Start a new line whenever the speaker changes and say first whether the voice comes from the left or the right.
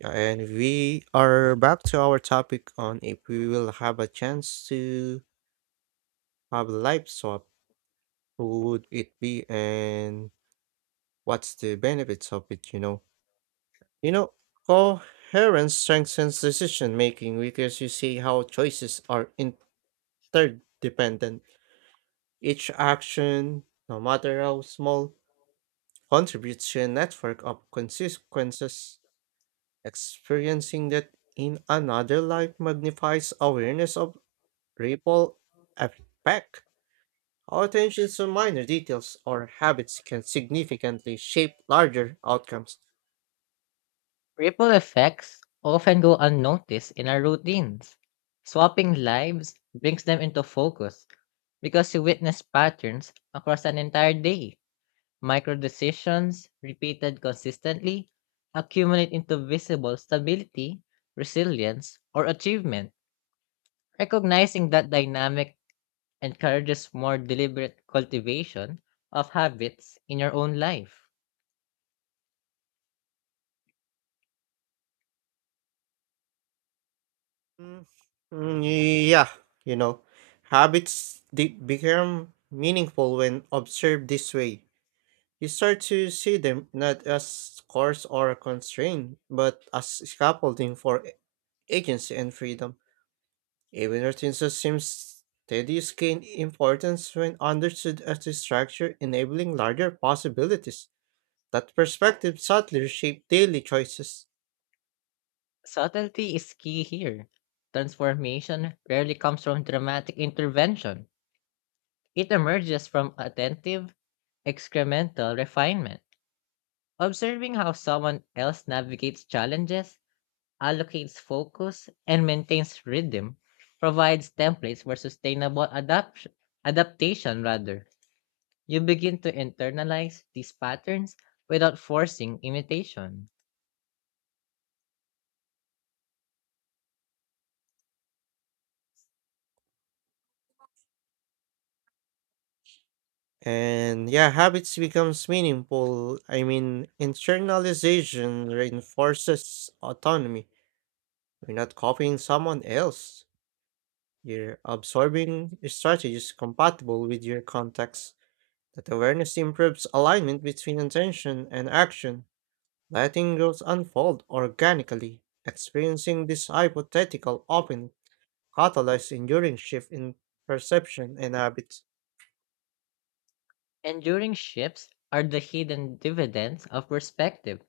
right: Yeah, and we are back to our topic on if we will have a chance to have a life swap, who would it be and what's the benefits of it, you know? You know, coherence strengthens decision making because you see how choices are interdependent. Each action, no matter how small, contributes to a network of consequences. Experiencing that in another life magnifies awareness of ripple effect. Our attention to minor details or habits can significantly shape larger outcomes.
left: Ripple effects often go unnoticed in our routines. Swapping lives brings them into focus because you witness patterns across an entire day. Micro decisions, repeated consistently, accumulate into visible stability, resilience, or achievement. Recognizing that dynamic encourages more deliberate cultivation of habits in your own life.
right: Mm, mm, yeah, you know, habits become meaningful when observed this way. You start to see them not as course or a constraint, but as scaffolding for agency and freedom. Even routines assume steadies gain importance when understood as a structure enabling larger possibilities. That perspective subtly reshape daily choices.
left: Subtlety is key here. Transformation rarely comes from dramatic intervention. It emerges from attentive, excremental refinement. Observing how someone else navigates challenges, allocates focus, and maintains rhythm provides templates for sustainable adaptation rather. You begin to internalize these patterns without forcing imitation.
right: And yeah, habits becomes meaningful. I mean, internalization reinforces autonomy. You're not copying someone else. You're absorbing strategies compatible with your context. That awareness improves alignment between intention and action. Letting growth unfold organically, experiencing this hypothetical opening catalyzes enduring shift in perception and habits.
left: Enduring shifts are the hidden dividends of perspective.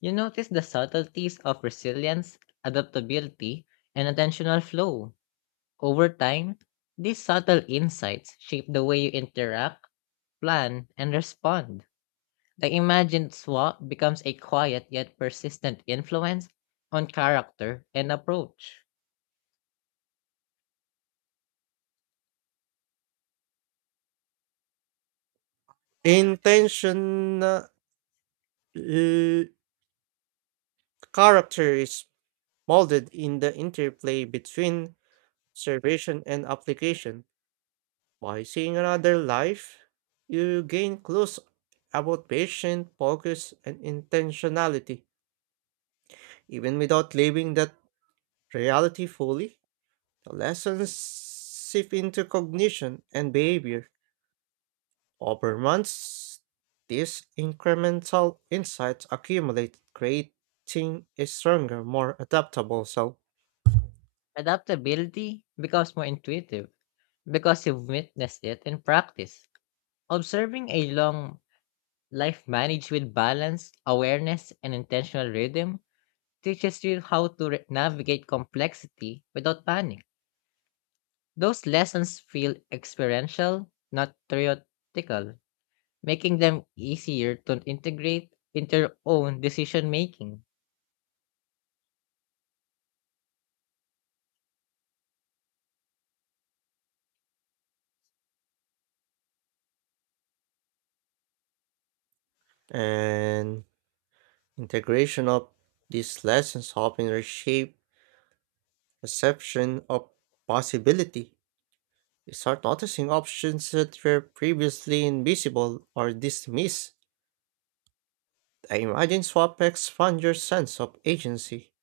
left: You notice the subtleties of resilience, adaptability, and attentional flow. Over time, these subtle insights shape the way you interact, plan, and respond. The imagined swap becomes a quiet yet persistent influence on character and approach.
right: Intention uh, l- Character is molded in the interplay between observation and application. By seeing another life, you gain clues about patient focus and intentionality. Even without living that reality fully, the lessons seep into cognition and behavior. Over months, these incremental insights accumulate, creating a stronger, more adaptable self.
left: Adaptability becomes more intuitive because you've witnessed it in practice. Observing a long life managed with balance, awareness, and intentional rhythm teaches you how to navigate complexity without panic. Those lessons feel experiential, not theoretical, making them easier to integrate into your own decision making.
right: And integration of these lessons often reshape perception of possibility. You start noticing options that were previously invisible or dismissed. The imagine swap expands your sense of agency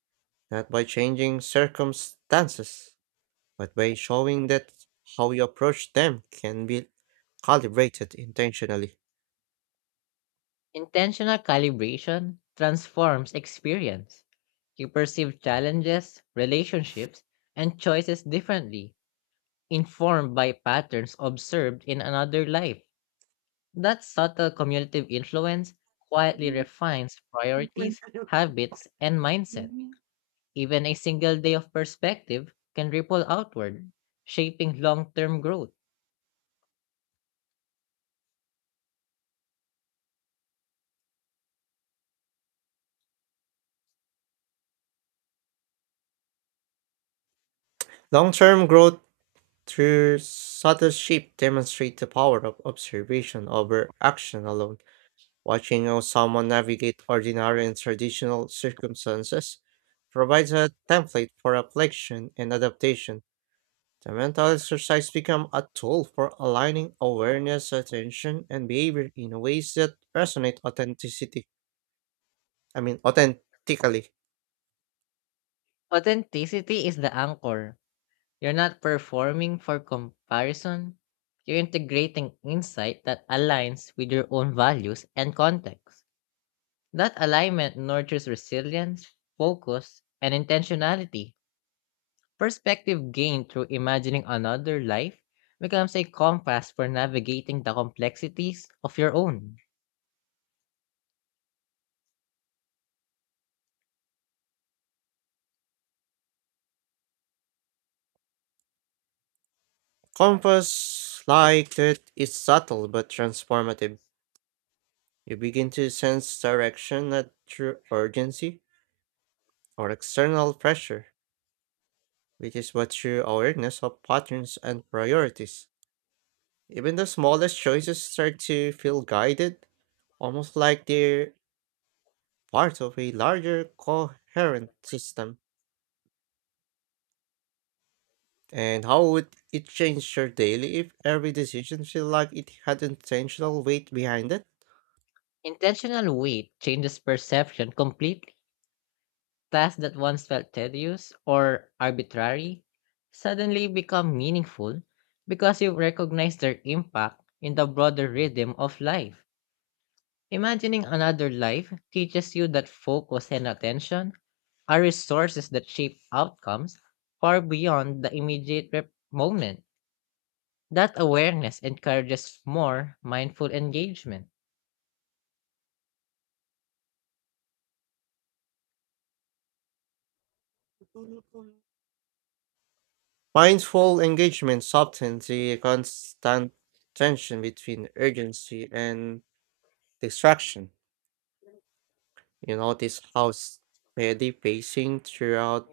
right: not by changing circumstances, but by showing that how you approach them can be calibrated intentionally.
left: Intentional calibration transforms experience. You perceive challenges, relationships, and choices differently, informed by patterns observed in another life. That subtle cumulative influence quietly refines priorities, habits, and mindset. Even a single day of perspective can ripple outward, shaping long term growth.
right: Long term growth through subtle shift demonstrate the power of observation over action alone. Watching how someone navigate ordinary and traditional circumstances provides a template for reflection and adaptation. The mental exercise become a tool for aligning awareness, attention, and behavior in ways that resonate authenticity. I mean, authentically.
left: Authenticity is the anchor. You're not performing for comparison, you're integrating insight that aligns with your own values and context. That alignment nurtures resilience, focus, and intentionality. Perspective gained through imagining another life becomes a compass for navigating the complexities of your own.
right: Compass like that is subtle but transformative. You begin to sense direction not through urgency or external pressure, which is but through awareness of patterns and priorities. Even the smallest choices start to feel guided, almost like they're part of a larger coherent system. And how would it change your daily if every decision felt like it had intentional weight behind it?
left: Intentional weight changes perception completely. Tasks that once felt tedious or arbitrary suddenly become meaningful because you recognize their impact in the broader rhythm of life. Imagining another life teaches you that focus and attention are resources that shape outcomes far beyond the immediate moment. That awareness encourages more mindful engagement.
right: Mindful engagement softens the constant tension between urgency and distraction. You notice how steady pacing throughout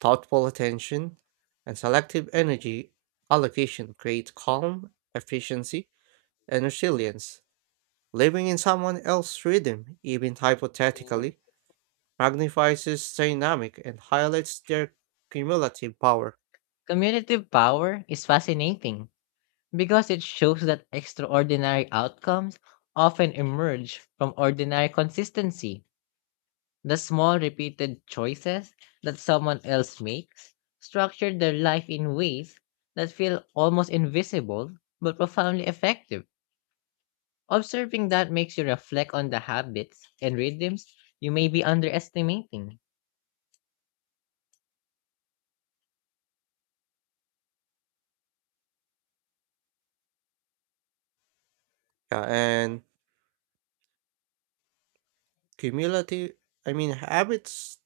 right: thoughtful attention and selective energy allocation create calm, efficiency, and resilience. Living in someone else's rhythm, even hypothetically, magnifies its dynamic and highlights their cumulative power.
left: Commutative power is fascinating because it shows that extraordinary outcomes often emerge from ordinary consistency. The small repeated choices that someone else makes structure their life in ways that feel almost invisible but profoundly effective. Observing that makes you reflect on the habits and rhythms you may be underestimating.
right: Yeah, and cumulative, I mean, habits,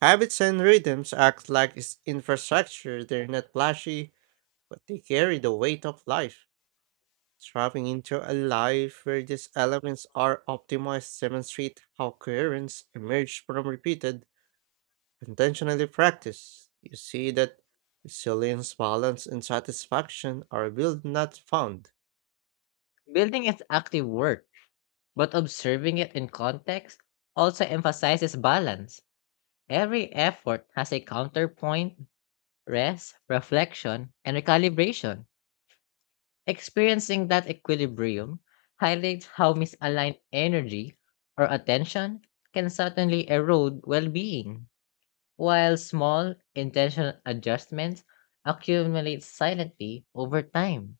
right: habits and rhythms act like its infrastructure. They're not flashy, but they carry the weight of life. Trapping into a life where these elements are optimized demonstrate how coherence emerges from repeated intentionally practiced, you see that resilience, balance, and satisfaction are built, not found.
left: Building is active work, but observing it in context also emphasizes balance. Every effort has a counterpoint, rest, reflection, and recalibration. Experiencing that equilibrium highlights how misaligned energy or attention can suddenly erode well being, while small, intentional adjustments accumulate silently over time.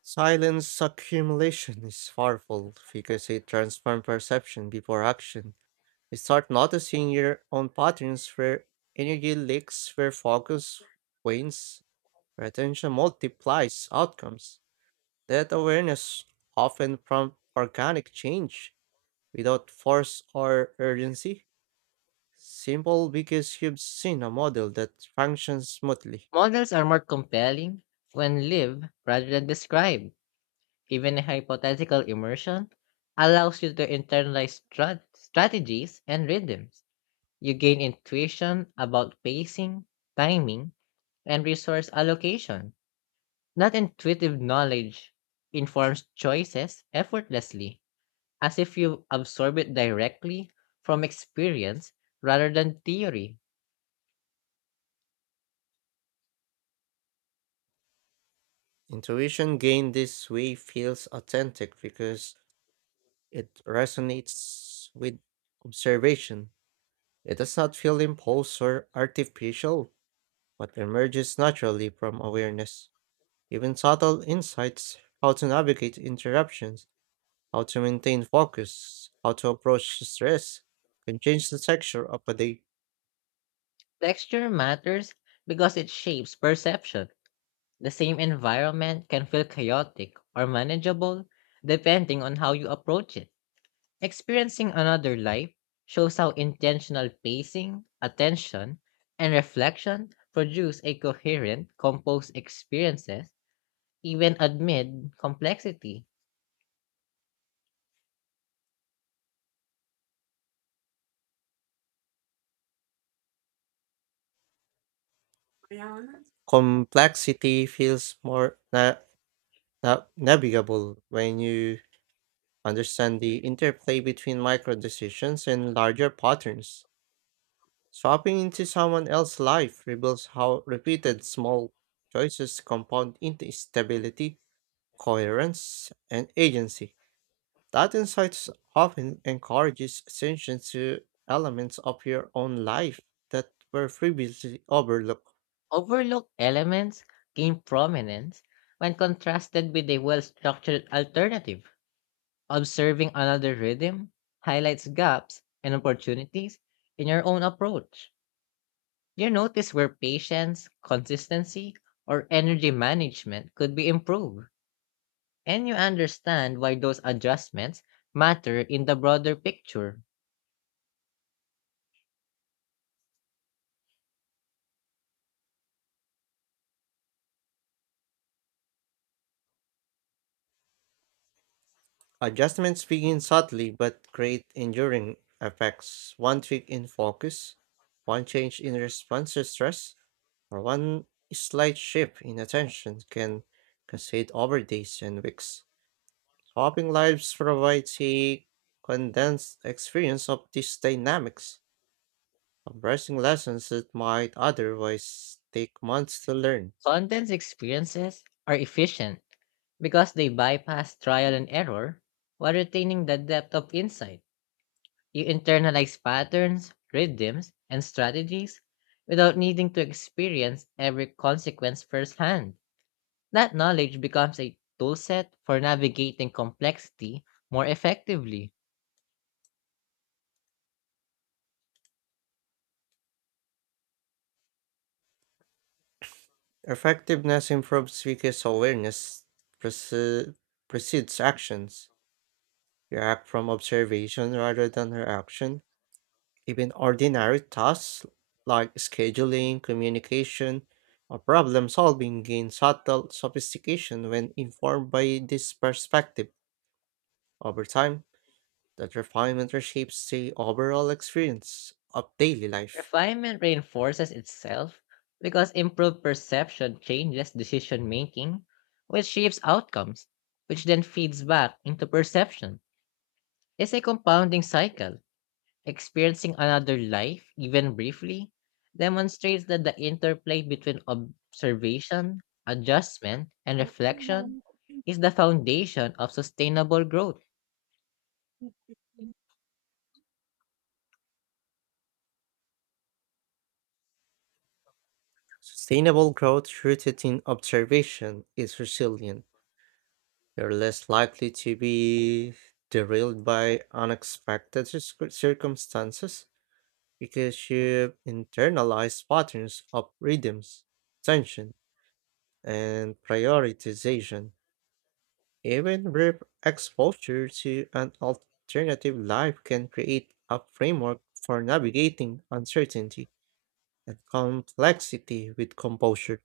right: Silence accumulation is powerful because it transforms perception before action. You start noticing your own patterns where energy leaks, where focus wanes, where attention multiplies outcomes. That awareness often prompts organic change without force or urgency. Simple because you've seen a model that functions smoothly.
left: Models are more compelling when lived rather than described. Even a hypothetical immersion allows you to internalize strategies and rhythms. You gain intuition about pacing, timing, and resource allocation. That intuitive knowledge informs choices effortlessly, as if you absorb it directly from experience rather than theory.
right: Intuition gained this way feels authentic because it resonates with observation. It does not feel imposed or artificial, but emerges naturally from awareness. Even subtle insights, how to navigate interruptions, how to maintain focus, how to approach stress, can change the texture of a day.
left: Texture matters because it shapes perception. The same environment can feel chaotic or manageable depending on how you approach it. Experiencing another life shows how intentional pacing, attention, and reflection produce a coherent, composed experiences even amid complexity,
right: Complexity feels more navigable when you understand the interplay between micro decisions and larger patterns. Swapping into someone else's life reveals how repeated small choices compound into stability, coherence, and agency. That insight often encourages attention to elements of your own life that were previously overlooked.
left: overlooked elements gain prominence when contrasted with a well structured alternative. Observing another rhythm highlights gaps and opportunities in your own approach. You notice where patience, consistency, or energy management could be improved, and you understand why those adjustments matter in the broader picture.
right: Adjustments begin subtly but create enduring effects. One tweak in focus, one change in response to stress, or one slight shift in attention can cascade over days and weeks. Swapping lives provides a condensed experience of these dynamics, compressing lessons that might otherwise take months to learn.
left: Content's experiences are efficient because they bypass trial and error while retaining the depth of insight. You internalize patterns, rhythms, and strategies without needing to experience every consequence firsthand. That knowledge becomes a toolset for navigating complexity more effectively.
right: Effectiveness improves because awareness prece- precedes actions. React from observation rather than her action. Even ordinary tasks like scheduling, communication, or problem solving gain subtle sophistication when informed by this perspective over time. That refinement reshapes the overall experience of daily life.
left: Refinement reinforces itself because improved perception changes decision making, which shapes outcomes, which then feeds back into perception. It's a compounding cycle. Experiencing another life, even briefly, demonstrates that the interplay between observation, adjustment, and reflection is the foundation of sustainable growth.
right: Sustainable growth rooted in observation is resilient. You're less likely to be derailed by unexpected circumstances because you've internalized patterns of rhythms, tension, and prioritization. Even brief exposure to an alternative life can create a framework for navigating uncertainty and complexity with composure.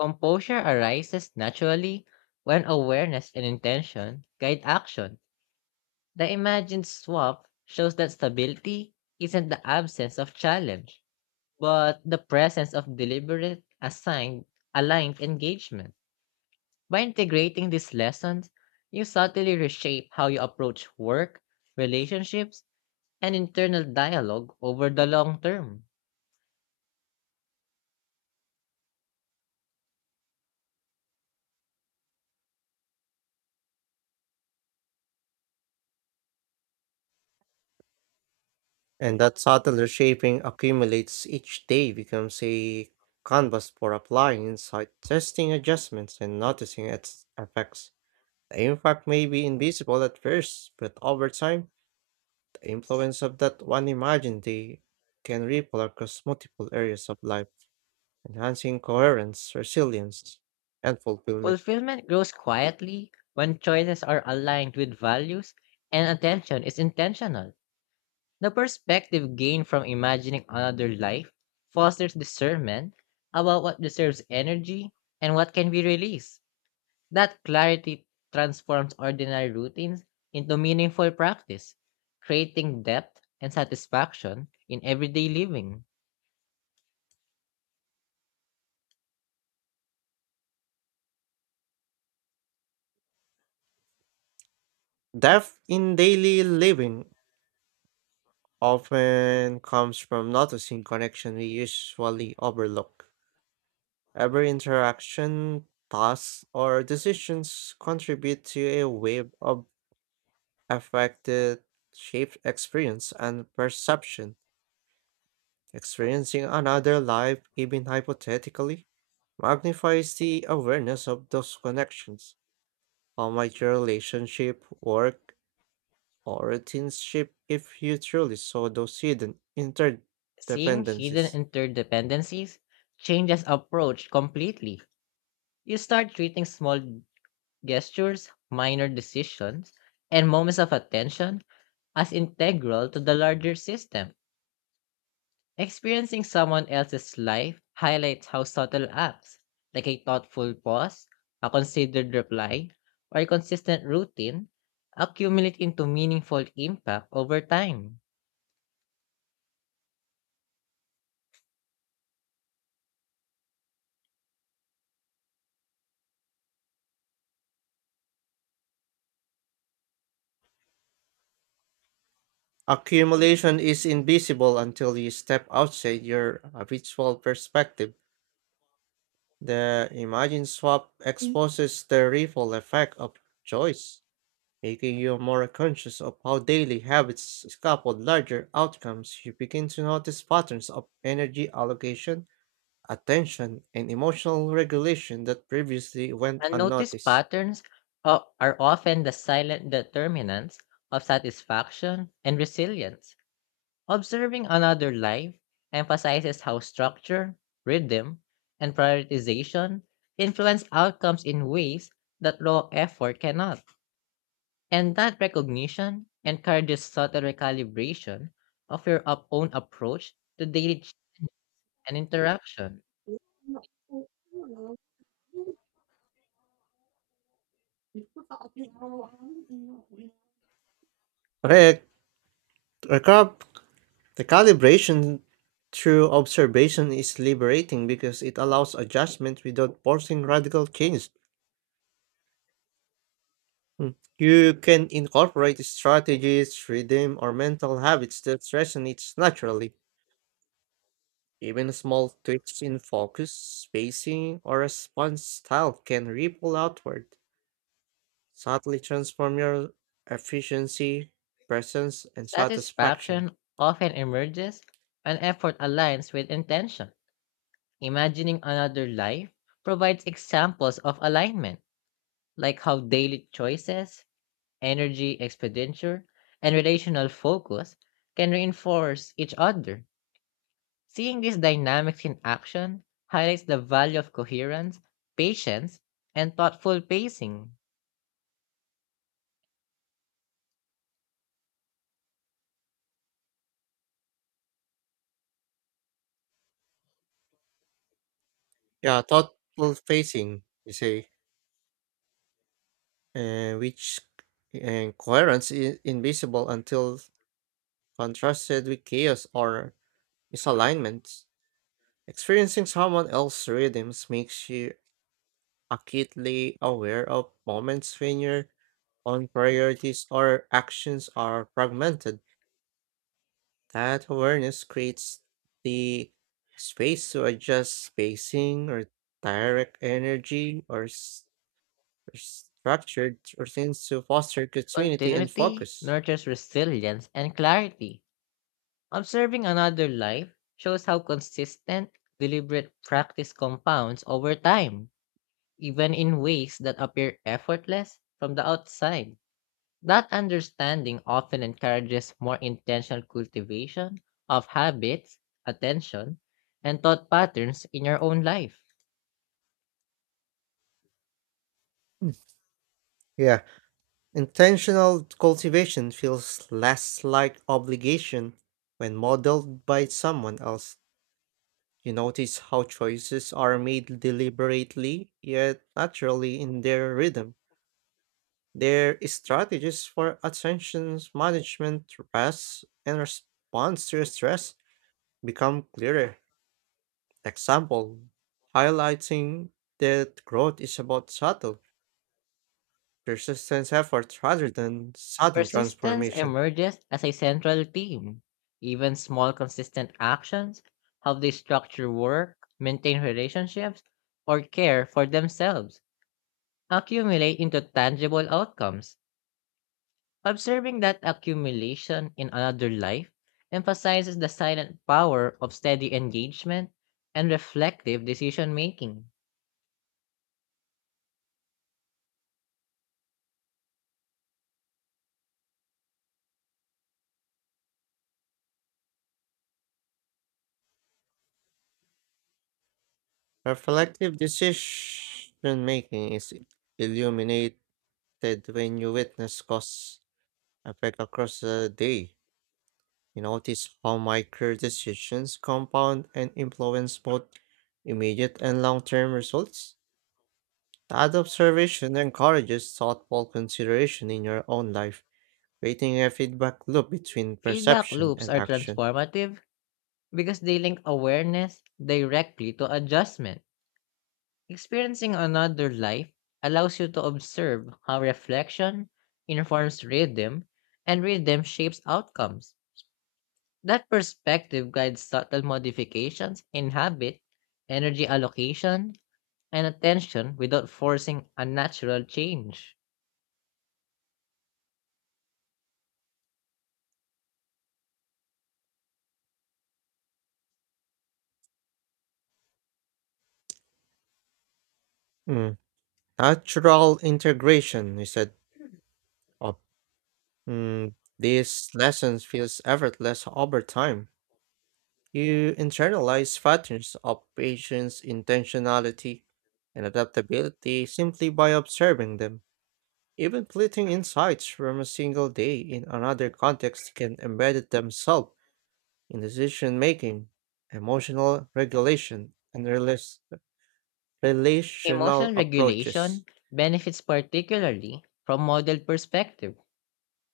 left: Composure arises naturally when awareness and intention guide action. The imagined swap shows that stability isn't the absence of challenge, but the presence of deliberate, assigned, aligned engagement. By integrating these lessons, you subtly reshape how you approach work, relationships, and internal dialogue over the long term.
right: And that subtle reshaping accumulates each day becomes a canvas for applying insight, testing adjustments, and noticing its effects. The impact may be invisible at first, but over time, the influence of that one imagined day can ripple across multiple areas of life, enhancing coherence, resilience, and fulfillment.
left: Fulfillment grows quietly when choices are aligned with values and attention is intentional. The perspective gained from imagining another life fosters discernment about what deserves energy and what can be released. That clarity transforms ordinary routines into meaningful practice, creating depth and satisfaction in everyday living.
right: Depth in daily living often comes from noticing connection we usually overlook. Every interaction, task, or decisions contribute to a wave of affect that shapes experience and perception. Experiencing another life, even hypothetically, magnifies the awareness of those connections. How might your relationship, work, or kinship if you truly saw those hidden
left: Seeing hidden
right: interdependencies?
left: interdependencies changes approach completely. You start treating small gestures, minor decisions, and moments of attention as integral to the larger system. Experiencing someone else's life highlights how subtle acts, like a thoughtful pause, a considered reply, or a consistent routine, accumulate into meaningful impact over time.
right: Accumulation is invisible until you step outside your habitual perspective. The imagine swap exposes the ripple effect of choice, making you more conscious of how daily habits scaffold larger outcomes. You begin to notice patterns of energy allocation, attention, and emotional regulation that previously went
left: Unnoticed
right: unnoticed.
left: patterns are often the silent determinants of satisfaction and resilience. Observing another life emphasizes how structure, rhythm, and prioritization influence outcomes in ways that raw effort cannot. And that recognition encourages subtle recalibration of your own approach to daily and interaction.
right: Correct. Recap. The calibration through observation is liberating because it allows adjustment without forcing radical change. Mm. You can incorporate strategies, rhythm, or mental habits that resonates naturally. Even small tweaks in focus, spacing, or response style can ripple outward, subtly transform your efficiency, presence, and satisfaction.
left: Satisfaction often emerges when effort aligns with intention. Imagining another life provides examples of alignment, like how daily choices, energy expenditure, and relational focus can reinforce each other. Seeing these dynamics in action highlights the value of coherence, patience, and thoughtful pacing.
right: Yeah, thoughtful facing, you say. and which and coherence is invisible until contrasted with chaos or misalignments. Experiencing someone else's rhythms makes you acutely aware of moments when your own priorities or actions are fragmented. That awareness creates the space to adjust spacing or direct energy or structured routines to foster continuity and
left: Continuity
right: focus.
left: nurtures resilience and clarity. Observing another life shows how consistent, deliberate practice compounds over time, even in ways that appear effortless from the outside. That understanding often encourages more intentional cultivation of habits, attention, and thought patterns in your own life.
right: Yeah, intentional cultivation feels less like obligation when modeled by someone else. You notice how choices are made deliberately yet naturally in their rhythm. Their strategies for attention management, rest, and response to stress become clearer. Example highlighting that growth is about subtle, persistent effort rather than sudden
left: Persistence
right: transformation.
left: emerges as a central theme. Even small, consistent actions, how they structure work, maintain relationships, or care for themselves, accumulate into tangible outcomes. Observing that accumulation in another life emphasizes the silent power of steady engagement and reflective decision making.
right: Reflective decision making is illuminated when you witness cause effect across a day. You notice how micro decisions compound and influence both immediate and long term results. That observation encourages thoughtful consideration in your own life, creating a feedback loop between
left: Feedback
right: perception
left: loops
right: and
left: are
right: action.
left: transformative because they link awareness directly to adjustment. Experiencing another life allows you to observe how reflection informs rhythm and rhythm shapes outcomes. That perspective guides subtle modifications in habit, energy allocation, and attention without forcing unnatural change.
right: Mm. Natural integration is an Mm, these lessons feels effortless over time. You internalize patterns of patience, intentionality, and adaptability simply by observing them. Even fleeting insights from a single day in another context can embed themselves in decision making, emotional regulation, and relational
left: Emotional
right: approaches.
left: regulation benefits particularly from model perspective.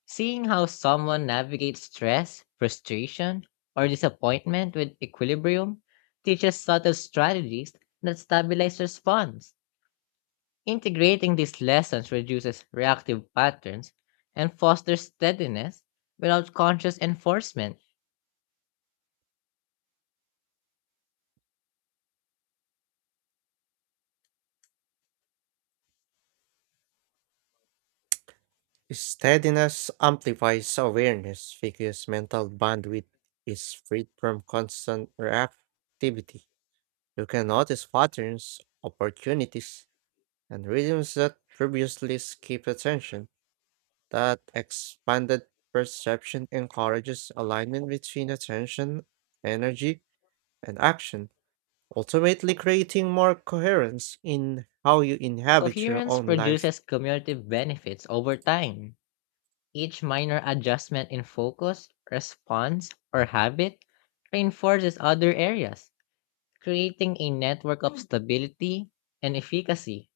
left: Seeing how someone navigates stress, frustration, or disappointment with equilibrium teaches subtle strategies that stabilize response. Integrating these lessons reduces reactive patterns and fosters steadiness without conscious enforcement.
right: Steadiness amplifies awareness because mental bandwidth is freed from constant reactivity. You can notice patterns, opportunities, and rhythms that previously escaped attention. That expanded perception encourages alignment between attention, energy, and action, ultimately creating more coherence in how you inhabit your
left: Coherence
right: own life.
left: produces cumulative benefits over time. Each minor adjustment in focus, response, or habit reinforces other areas, creating a network of stability and efficacy.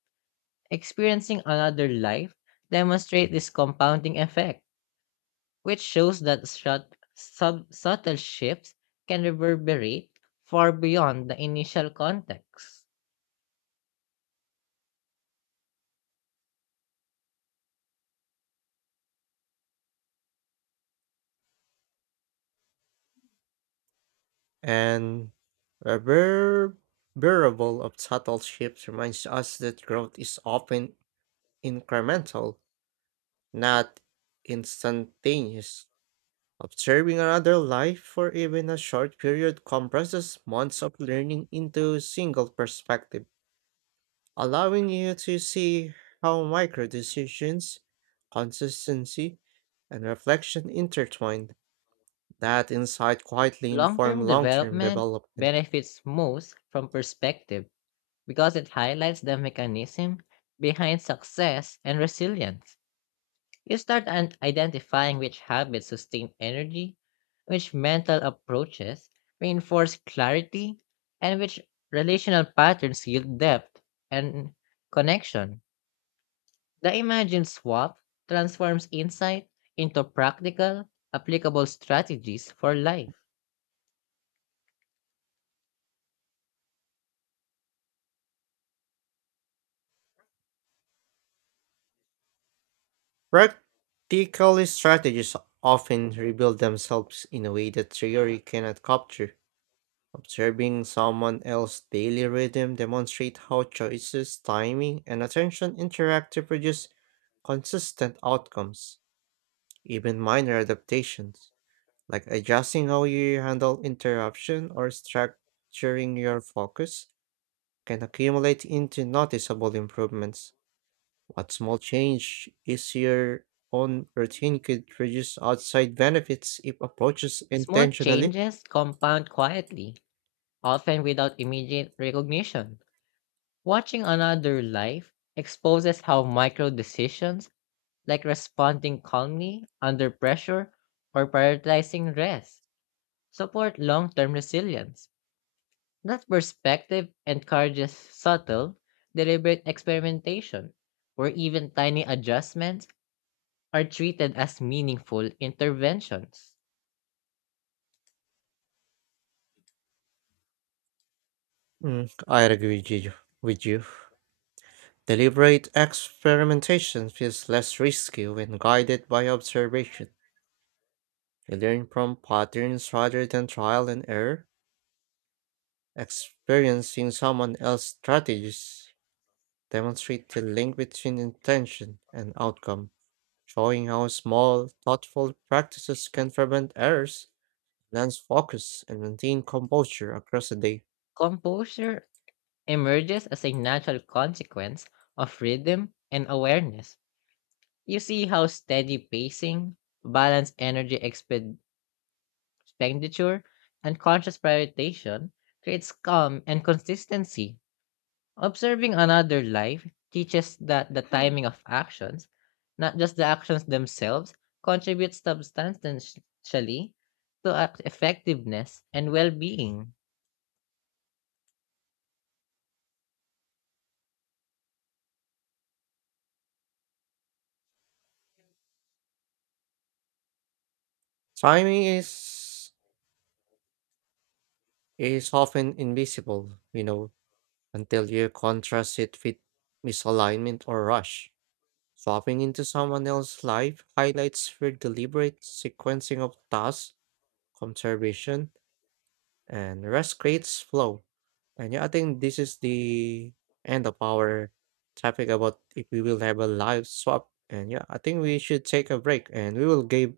left: Experiencing another life demonstrate this compounding effect, which shows that subtle shifts can reverberate far beyond the initial context.
right: And reverberable of subtle shifts reminds us that growth is often incremental, not instantaneous. Observing another life for even a short period compresses months of learning into a single perspective, allowing you to see how micro decisions, consistency, and reflection intertwine. That insight quietly inform
left: Long-term
right: long-term
left: development
right: development.
left: benefits most from perspective because it highlights the mechanism behind success and resilience. You start an identifying which habits sustain energy, which mental approaches reinforce clarity, and which relational patterns yield depth and connection. The imagined swap transforms insight into practical, applicable strategies for life.
right: Practical strategies often reveal themselves in a way that theory cannot capture. Observing someone else's daily rhythm demonstrates how choices, timing, and attention interact to produce consistent outcomes. Even minor adaptations, like adjusting how you handle interruption or structuring your focus, can accumulate into noticeable improvements. But small change is here on routine could produce outside benefits if approaches
left: Small
right: intentionally.
left: changes compound quietly, often without immediate recognition. Watching another life exposes how micro decisions like responding calmly under pressure or prioritizing rest, support long term resilience. That perspective encourages subtle, deliberate experimentation, where even tiny adjustments are treated as meaningful interventions.
right: Mm, I agree with you. With you. Deliberate experimentation feels less risky when guided by observation. You learn from patterns rather than trial and error. Experiencing someone else's strategies demonstrate the link between intention and outcome, showing how small, thoughtful practices can prevent errors enhance focus and maintain composure across the day.
left: Composure emerges as a natural consequence of rhythm and awareness. You see how steady pacing, balanced energy expenditure and conscious prioritization creates calm and consistency. Observing another life teaches that the timing of actions, not just the actions themselves, contributes substantially to effectiveness and well being.
right: Timing is often invisible, until you contrast it with misalignment or rush. Swapping into someone else's life highlights for deliberate sequencing of tasks, conservation, and rest creates flow. And yeah, I think this is the end of our topic about if we will have a live swap. And yeah, I think we should take a break and we will give,